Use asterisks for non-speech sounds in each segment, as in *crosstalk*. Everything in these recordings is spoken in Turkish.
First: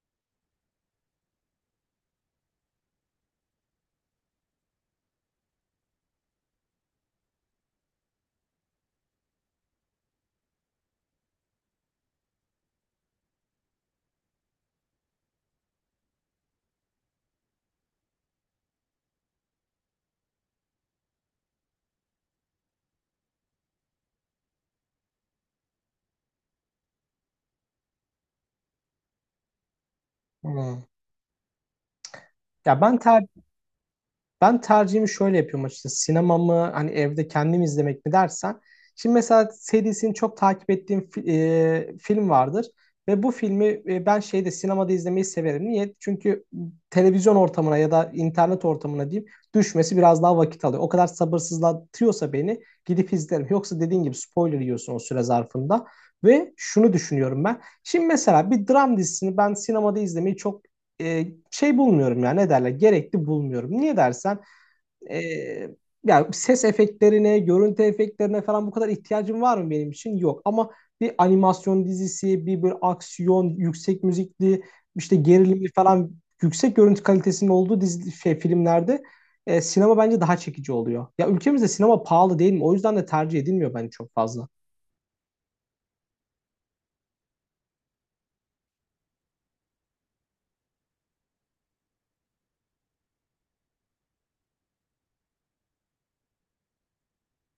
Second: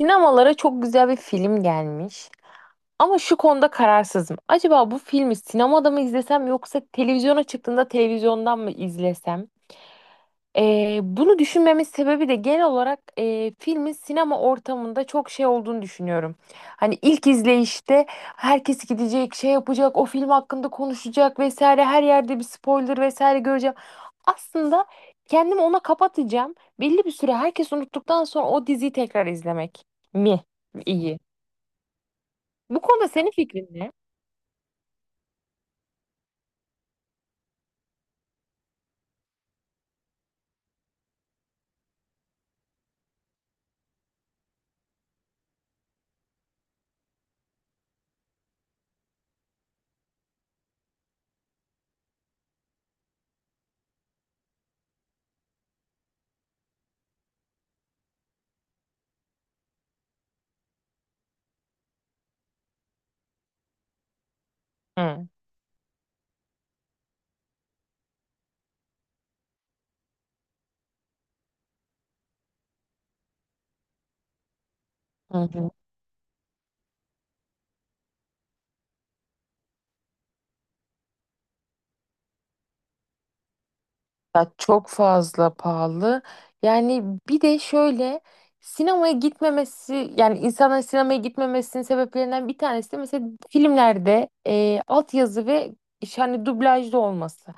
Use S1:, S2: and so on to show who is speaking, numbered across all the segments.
S1: Sinemalara çok güzel bir film gelmiş. Ama şu konuda kararsızım. Acaba bu filmi sinemada mı izlesem yoksa televizyona çıktığında televizyondan mı izlesem? Bunu düşünmemin sebebi de genel olarak filmin sinema ortamında çok şey olduğunu düşünüyorum. Hani ilk izleyişte herkes gidecek, şey yapacak, o film hakkında konuşacak vesaire, her yerde bir spoiler vesaire göreceğim. Aslında kendimi ona kapatacağım. Belli bir süre herkes unuttuktan sonra o diziyi tekrar izlemek mi
S2: Hmm.
S1: iyi?
S2: Ya
S1: Bu
S2: ben
S1: konuda
S2: ter
S1: senin fikrin ne?
S2: Ben tercihimi şöyle yapıyorum açıkçası. Sinema mı hani evde kendim izlemek mi dersen. Şimdi mesela serisini çok takip ettiğim film vardır. Ve bu filmi ben şeyde sinemada izlemeyi severim. Niye? Çünkü televizyon ortamına ya da internet ortamına diyeyim düşmesi biraz daha vakit alıyor. O kadar sabırsızlatıyorsa beni gidip izlerim. Yoksa dediğin gibi spoiler yiyorsun o süre zarfında. Ve şunu düşünüyorum ben. Şimdi mesela bir dram dizisini ben sinemada izlemeyi çok şey bulmuyorum yani ne derler gerekli bulmuyorum. Niye dersen
S1: Hı.
S2: e, yani ses efektlerine, görüntü efektlerine falan bu kadar ihtiyacım var mı benim için? Yok. Ama bir animasyon dizisi, bir böyle aksiyon, yüksek müzikli, işte
S1: Hı
S2: gerilimli
S1: hı.
S2: falan yüksek görüntü kalitesinin olduğu dizi, şey, filmlerde sinema bence daha çekici oluyor. Ya ülkemizde sinema pahalı değil mi? O yüzden de tercih edilmiyor bence çok fazla.
S1: Ya çok fazla pahalı. Yani bir de şöyle sinemaya gitmemesi yani insanların sinemaya gitmemesinin sebeplerinden bir tanesi de mesela filmlerde altyazı ve hani dublajlı olması.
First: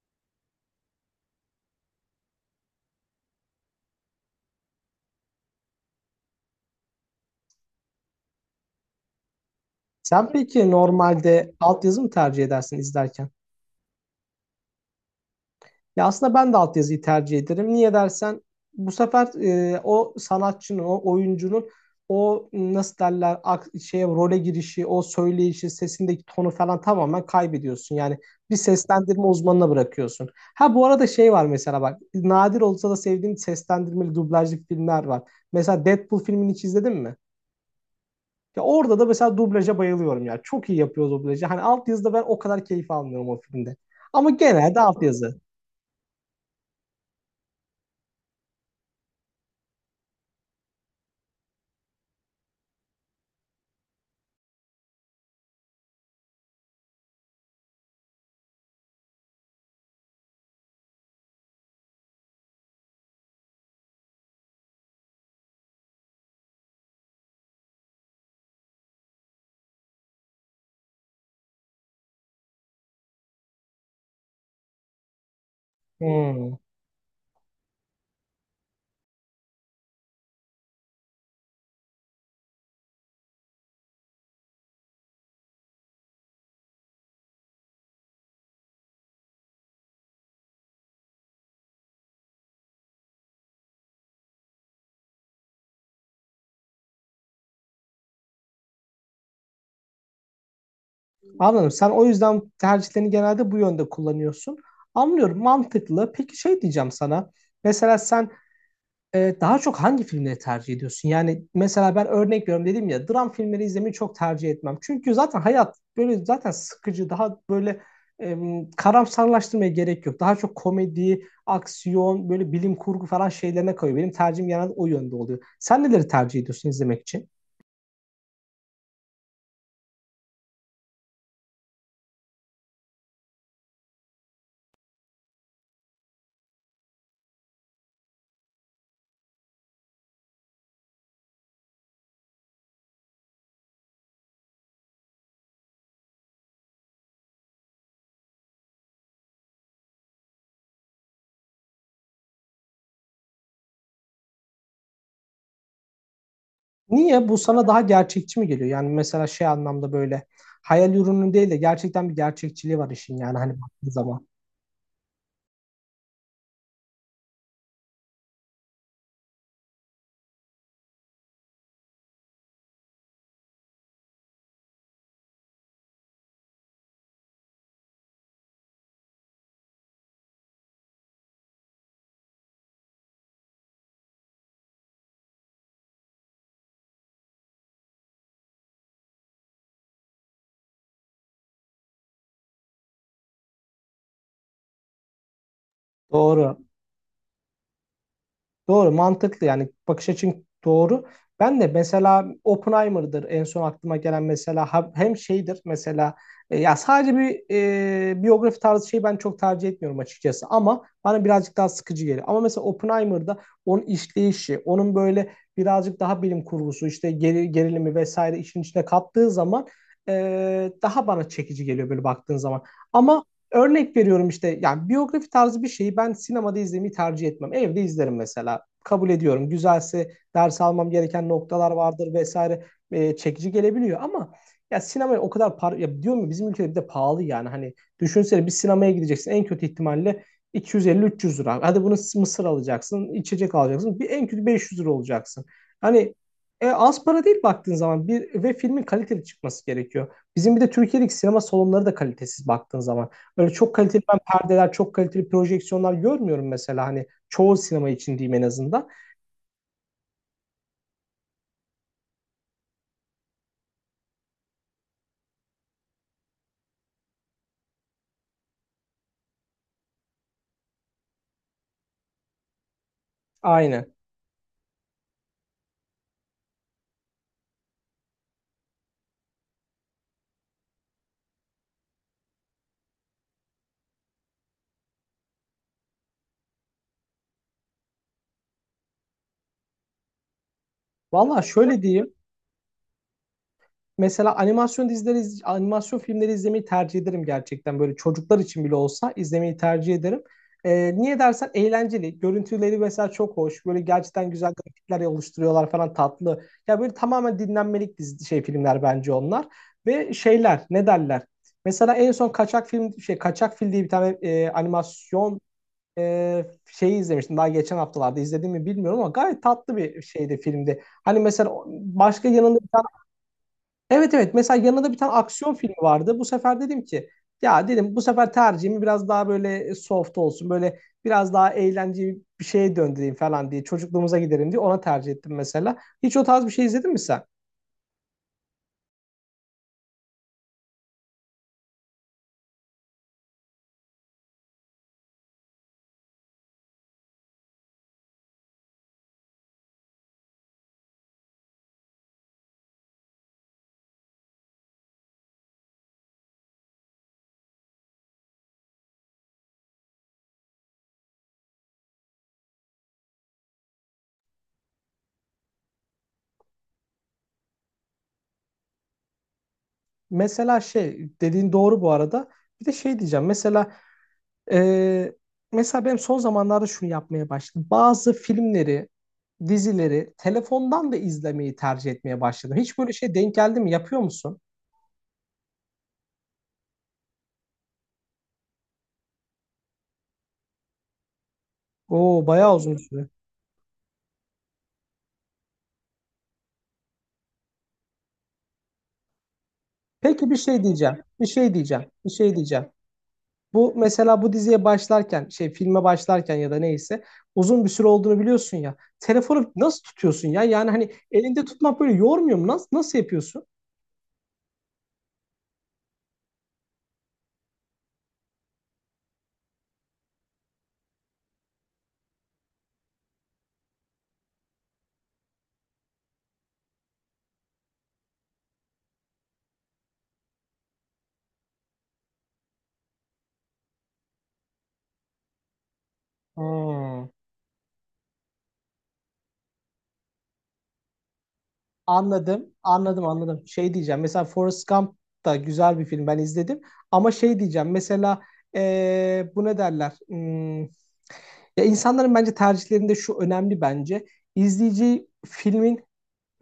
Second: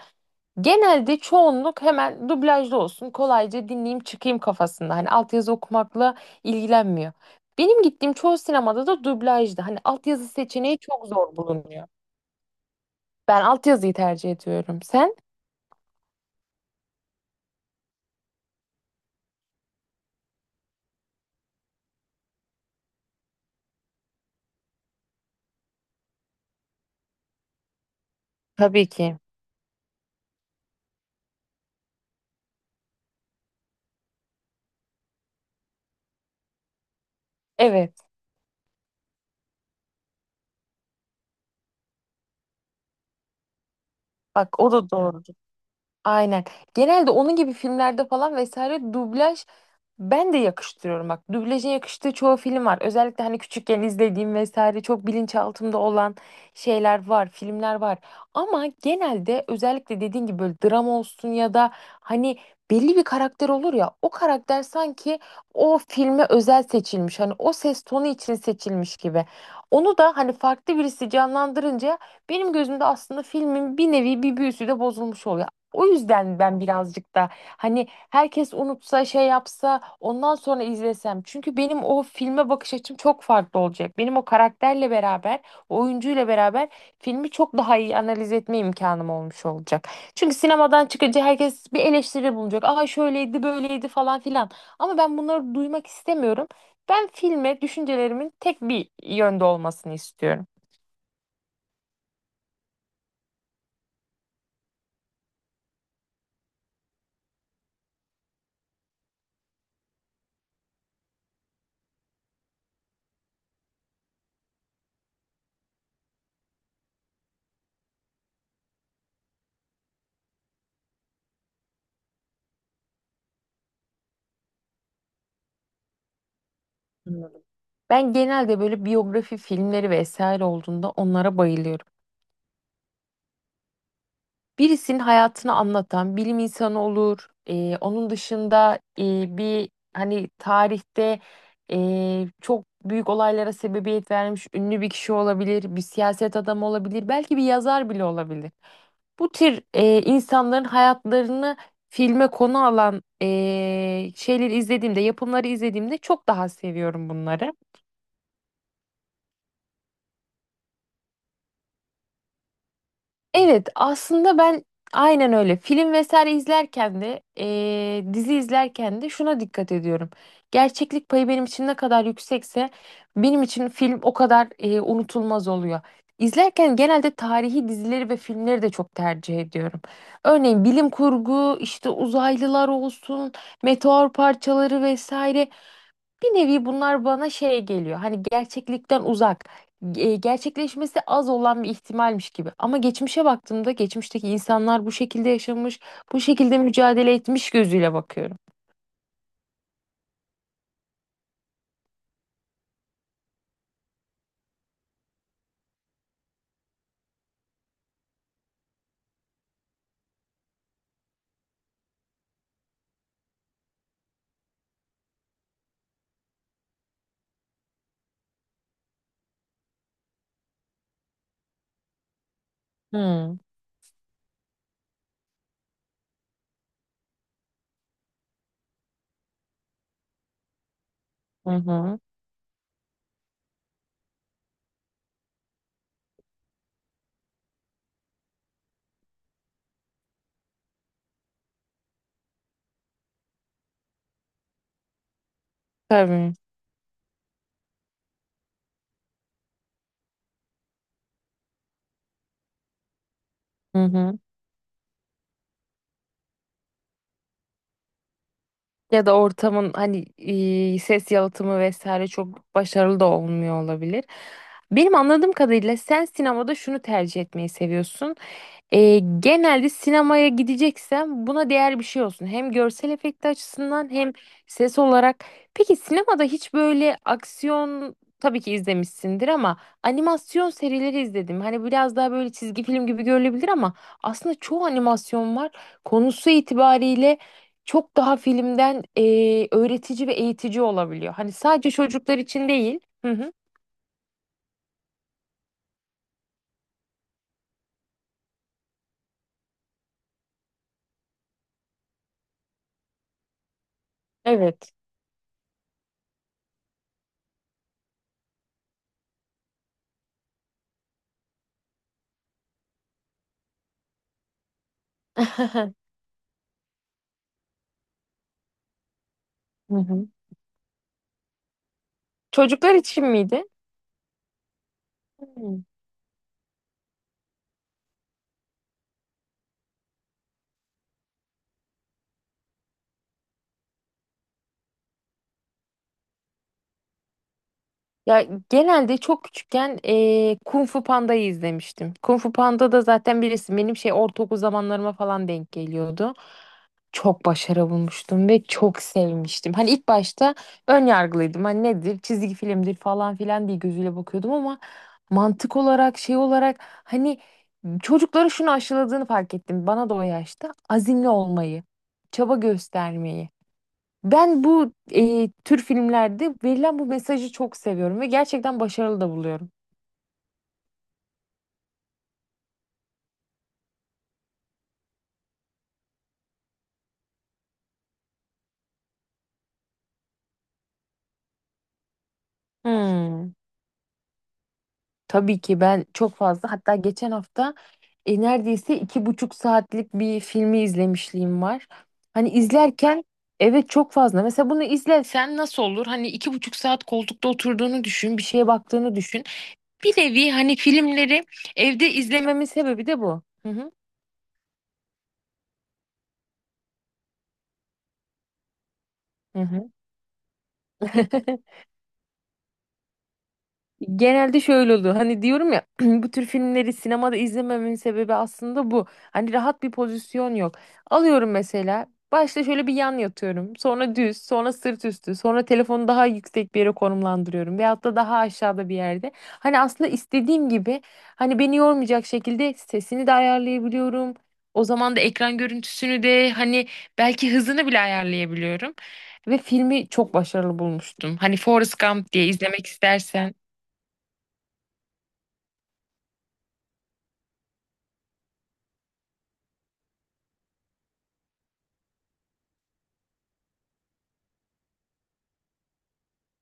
S1: Genelde çoğunluk hemen dublajlı olsun kolayca dinleyeyim çıkayım kafasında. Hani altyazı okumakla ilgilenmiyor. Benim gittiğim çoğu sinemada da dublajdı. Hani altyazı
S2: Sen peki
S1: seçeneği çok zor
S2: normalde
S1: bulunuyor.
S2: altyazı mı tercih edersin izlerken?
S1: Ben altyazıyı tercih ediyorum. Sen?
S2: Ya aslında ben de altyazıyı tercih ederim. Niye dersen bu sefer o sanatçının, o oyuncunun o nasıl derler şeye role girişi, o söyleyişi, sesindeki tonu falan tamamen kaybediyorsun. Yani bir
S1: Tabii ki.
S2: seslendirme uzmanına bırakıyorsun. Ha bu arada şey var mesela bak nadir olsa da sevdiğim seslendirmeli dublajlı filmler var. Mesela Deadpool filmini hiç izledin mi?
S1: Evet.
S2: Ya orada da mesela dublaja bayılıyorum ya. Çok iyi yapıyor dublajı. Hani altyazıda ben o kadar keyif almıyorum o filmde. Ama
S1: Bak o
S2: genelde
S1: da doğru.
S2: altyazı.
S1: Aynen. Genelde onun gibi filmlerde falan vesaire dublaj ben de yakıştırıyorum bak. Dublaja yakıştığı çoğu film var. Özellikle hani küçükken izlediğim vesaire çok bilinçaltımda olan şeyler var, filmler var. Ama genelde özellikle dediğin gibi böyle drama olsun ya da hani belli bir karakter olur ya o karakter sanki o filme özel seçilmiş. Hani o ses tonu için seçilmiş gibi. Onu da hani farklı birisi canlandırınca benim gözümde aslında filmin bir nevi bir büyüsü de bozulmuş oluyor. O yüzden
S2: Hmm.
S1: ben birazcık da hani herkes unutsa şey yapsa ondan sonra izlesem. Çünkü benim o filme bakış açım çok farklı olacak. Benim o karakterle beraber, o oyuncuyla beraber filmi çok daha iyi analiz etme imkanım olmuş olacak. Çünkü sinemadan çıkınca herkes bir eleştiri bulacak. Aa şöyleydi, böyleydi falan filan. Ama ben bunları duymak istemiyorum. Ben filme düşüncelerimin tek bir yönde olmasını istiyorum.
S2: Anladım. Sen o yüzden tercihlerini genelde bu yönde kullanıyorsun. Anlıyorum. Mantıklı. Peki şey diyeceğim sana. Mesela sen daha çok hangi filmleri tercih ediyorsun? Yani mesela ben örnek veriyorum dedim ya dram filmleri izlemeyi çok tercih etmem. Çünkü zaten hayat böyle zaten sıkıcı. Daha böyle e, karamsarlaştırmaya gerek yok. Daha çok komedi, aksiyon, böyle bilim kurgu falan şeylerine kayıyor. Benim tercihim genelde o yönde oluyor. Sen neleri tercih ediyorsun izlemek için?
S1: Anladım. Ben genelde böyle biyografi filmleri vesaire olduğunda onlara bayılıyorum. Birisinin hayatını anlatan bilim insanı olur. Onun dışında bir hani tarihte çok büyük olaylara sebebiyet vermiş ünlü bir kişi olabilir, bir siyaset adamı olabilir, belki bir yazar bile olabilir. Bu tür insanların hayatlarını filme konu alan şeyleri izlediğimde, yapımları izlediğimde çok daha seviyorum
S2: Niye? Bu
S1: bunları.
S2: sana daha gerçekçi mi geliyor? Yani mesela şey anlamda böyle hayal ürünü değil de gerçekten bir gerçekçiliği var işin yani hani
S1: Evet,
S2: baktığın zaman.
S1: aslında ben aynen öyle. Film vesaire izlerken de, dizi izlerken de şuna dikkat ediyorum. Gerçeklik payı benim için ne kadar yüksekse benim için film o kadar unutulmaz oluyor. İzlerken genelde tarihi dizileri ve filmleri de çok tercih ediyorum. Örneğin bilim kurgu, işte uzaylılar olsun, meteor parçaları vesaire. Bir nevi bunlar bana şey geliyor. Hani gerçeklikten uzak, gerçekleşmesi az olan bir ihtimalmiş gibi. Ama geçmişe baktığımda geçmişteki insanlar bu şekilde yaşamış, bu
S2: Doğru.
S1: şekilde mücadele etmiş gözüyle bakıyorum.
S2: Doğru, mantıklı yani bakış açın doğru. Ben de mesela Oppenheimer'dır en son aklıma gelen mesela hem şeydir mesela ya sadece bir biyografi tarzı şeyi ben çok tercih etmiyorum açıkçası ama bana birazcık daha sıkıcı geliyor. Ama mesela Oppenheimer'da onun işleyişi, onun böyle birazcık daha bilim kurgusu işte gerilimi vesaire işin içine kattığı zaman e, daha bana çekici geliyor böyle baktığın zaman. Ama
S1: Hmm.
S2: örnek veriyorum işte yani biyografi tarzı bir şeyi ben sinemada izlemeyi tercih etmem. Evde izlerim mesela. Kabul ediyorum. Güzelse ders almam gereken
S1: Hı
S2: noktalar
S1: hı.
S2: vardır vesaire. Çekici gelebiliyor ama ya sinemaya o kadar par ya diyorum ya bizim ülkede bir de pahalı yani. Hani düşünsene bir sinemaya gideceksin en kötü ihtimalle 250-300 lira. Hadi bunu mısır alacaksın, içecek alacaksın. Bir en kötü 500 lira olacaksın. Hani
S1: Tabii.
S2: az para değil baktığın zaman bir ve filmin kaliteli çıkması gerekiyor. Bizim bir de Türkiye'deki sinema salonları da kalitesiz baktığın zaman. Böyle çok
S1: Hı
S2: kaliteli ben
S1: hı.
S2: perdeler, çok kaliteli projeksiyonlar görmüyorum mesela hani çoğu sinema için diyeyim en azından.
S1: Ya da ortamın hani ses yalıtımı vesaire çok başarılı da olmuyor olabilir. Benim anladığım kadarıyla sen sinemada şunu tercih etmeyi seviyorsun. E, genelde sinemaya gideceksem buna değer bir şey olsun. Hem görsel efekti açısından
S2: Aynen.
S1: hem ses olarak. Peki sinemada hiç böyle aksiyon tabii ki izlemişsindir ama animasyon serileri izledim. Hani biraz daha böyle çizgi film gibi görülebilir ama aslında çoğu animasyon var. Konusu itibariyle çok daha filmden öğretici ve eğitici olabiliyor. Hani
S2: Valla
S1: sadece
S2: şöyle diyeyim.
S1: çocuklar için değil. Hı hı.
S2: Mesela animasyon dizileri, animasyon filmleri izlemeyi tercih ederim gerçekten. Böyle çocuklar için bile olsa izlemeyi tercih ederim. Niye dersen eğlenceli. Görüntüleri mesela çok hoş. Böyle gerçekten güzel
S1: Evet.
S2: grafikler oluşturuyorlar falan tatlı. Ya böyle tamamen dinlenmelik dizi, şey filmler bence onlar. Ve şeyler ne derler? Mesela en son Kaçak Fil diye bir tane animasyon
S1: *laughs* Hı
S2: şeyi izlemiştim. Daha geçen haftalarda izledim mi bilmiyorum ama gayet tatlı bir
S1: hı.
S2: şeydi filmde. Hani mesela başka yanında bir
S1: Çocuklar
S2: tane
S1: için miydi?
S2: evet evet mesela yanında bir tane aksiyon filmi vardı. Bu sefer dedim ki ya dedim bu sefer tercihimi biraz daha böyle soft olsun. Böyle biraz daha eğlenceli bir şeye döndüreyim falan diye çocukluğumuza giderim diye ona tercih ettim mesela. Hiç o tarz bir şey izledin mi sen?
S1: Ya genelde çok küçükken Kung Fu Panda'yı izlemiştim. Kung Fu Panda da zaten birisi benim şey ortaokul zamanlarıma falan denk geliyordu. Çok başarı bulmuştum ve çok sevmiştim. Hani ilk başta ön yargılıydım. Hani nedir çizgi filmdir falan filan diye gözüyle bakıyordum ama mantık olarak şey olarak hani çocukları şunu aşıladığını fark ettim. Bana da o yaşta azimli olmayı, çaba göstermeyi. Ben bu tür filmlerde verilen bu mesajı çok seviyorum ve gerçekten başarılı da buluyorum.
S2: Mesela şey dediğin doğru bu arada. Bir de şey diyeceğim. Mesela e, benim son zamanlarda şunu yapmaya başladım. Bazı filmleri, dizileri telefondan da izlemeyi tercih etmeye başladım. Hiç böyle şey
S1: Hmm.
S2: denk geldi mi? Yapıyor musun?
S1: Tabii ki ben çok fazla hatta geçen hafta neredeyse iki buçuk saatlik bir filmi izlemişliğim var.
S2: Oo
S1: Hani
S2: bayağı uzun
S1: izlerken
S2: süre.
S1: evet çok fazla. Mesela bunu izlesen nasıl olur? Hani iki buçuk saat koltukta oturduğunu düşün, bir şeye baktığını düşün. Bir
S2: Peki
S1: nevi
S2: bir
S1: hani
S2: şey diyeceğim.
S1: filmleri
S2: Bir şey diyeceğim.
S1: evde
S2: Bir şey
S1: izlememin
S2: diyeceğim.
S1: sebebi de bu. Hı hı.
S2: Bu mesela bu diziye başlarken, şey filme başlarken ya da neyse uzun bir süre olduğunu biliyorsun ya.
S1: Hı
S2: Telefonu
S1: hı.
S2: nasıl tutuyorsun ya? Yani hani elinde
S1: *laughs*
S2: tutmak böyle yormuyor mu? Nasıl yapıyorsun?
S1: Genelde şöyle oluyor. Hani diyorum ya *clears throat* bu tür filmleri sinemada izlememin sebebi aslında bu. Hani rahat bir pozisyon yok. Alıyorum mesela. Başta şöyle bir yan yatıyorum. Sonra düz, sonra sırt üstü, sonra telefonu daha yüksek bir yere konumlandırıyorum veyahut da daha aşağıda bir yerde. Hani aslında istediğim gibi hani beni yormayacak şekilde sesini de ayarlayabiliyorum. O zaman da ekran görüntüsünü de hani
S2: Hmm.
S1: belki hızını bile ayarlayabiliyorum. Ve filmi çok başarılı bulmuştum. Hani Forrest Gump diye
S2: Anladım,
S1: izlemek
S2: anladım,
S1: istersen.
S2: anladım. Şey diyeceğim, mesela Forrest Gump da güzel bir film, ben izledim. Ama şey diyeceğim, mesela bu ne derler? Hmm, ya insanların bence tercihlerinde şu önemli bence. İzleyici filmin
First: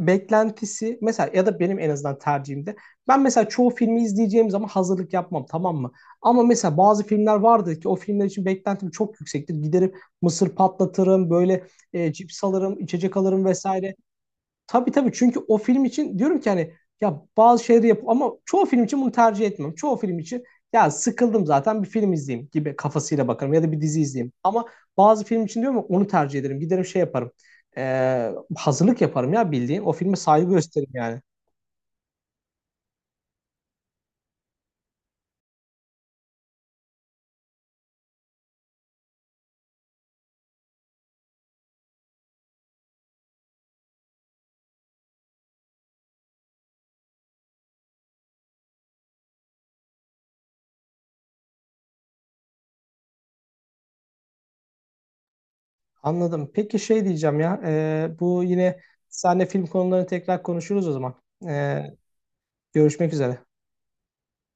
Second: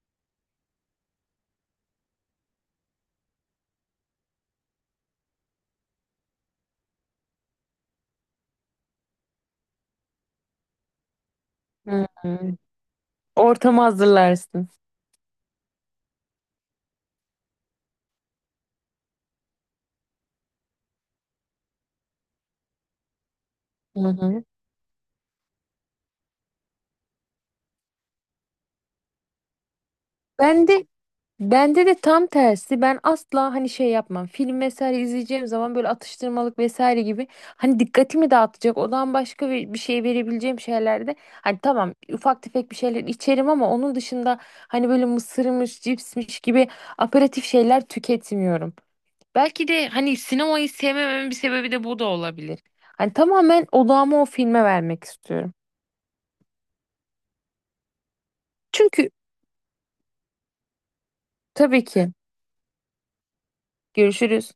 S2: beklentisi, mesela ya da benim en azından tercihimde. Ben mesela çoğu filmi izleyeceğim zaman hazırlık yapmam, tamam mı? Ama mesela bazı filmler vardı ki o filmler için beklentim çok yüksektir. Giderim mısır patlatırım, böyle
S1: Hı hı.
S2: cips alırım, içecek alırım
S1: Ortamı
S2: vesaire.
S1: hazırlarsın.
S2: Tabii tabii çünkü o film için diyorum ki hani ya bazı şeyleri yap ama çoğu film için bunu tercih etmem. Çoğu film için ya sıkıldım zaten bir film izleyeyim gibi kafasıyla bakarım ya da bir dizi
S1: Hı
S2: izleyeyim.
S1: hı.
S2: Ama bazı film için diyorum ya onu tercih ederim. Giderim şey yaparım. Hazırlık yaparım ya bildiğin. O filme saygı
S1: Ben de
S2: gösteririm yani.
S1: bende de tam tersi. Ben asla hani şey yapmam. Film vesaire izleyeceğim zaman böyle atıştırmalık vesaire gibi hani dikkatimi dağıtacak. Odan başka bir şey verebileceğim şeylerde hani tamam ufak tefek bir şeyler içerim ama onun dışında hani böyle mısırmış, cipsmiş gibi aperatif şeyler tüketmiyorum. Belki de hani sinemayı sevmememin bir sebebi de bu da olabilir. Hani tamamen odağımı o filme vermek istiyorum.
S2: Anladım. Peki şey diyeceğim ya. Bu yine
S1: Çünkü
S2: seninle film konularını tekrar konuşuruz o zaman. Ee,
S1: tabii ki.
S2: Görüşmek üzere.
S1: Görüşürüz.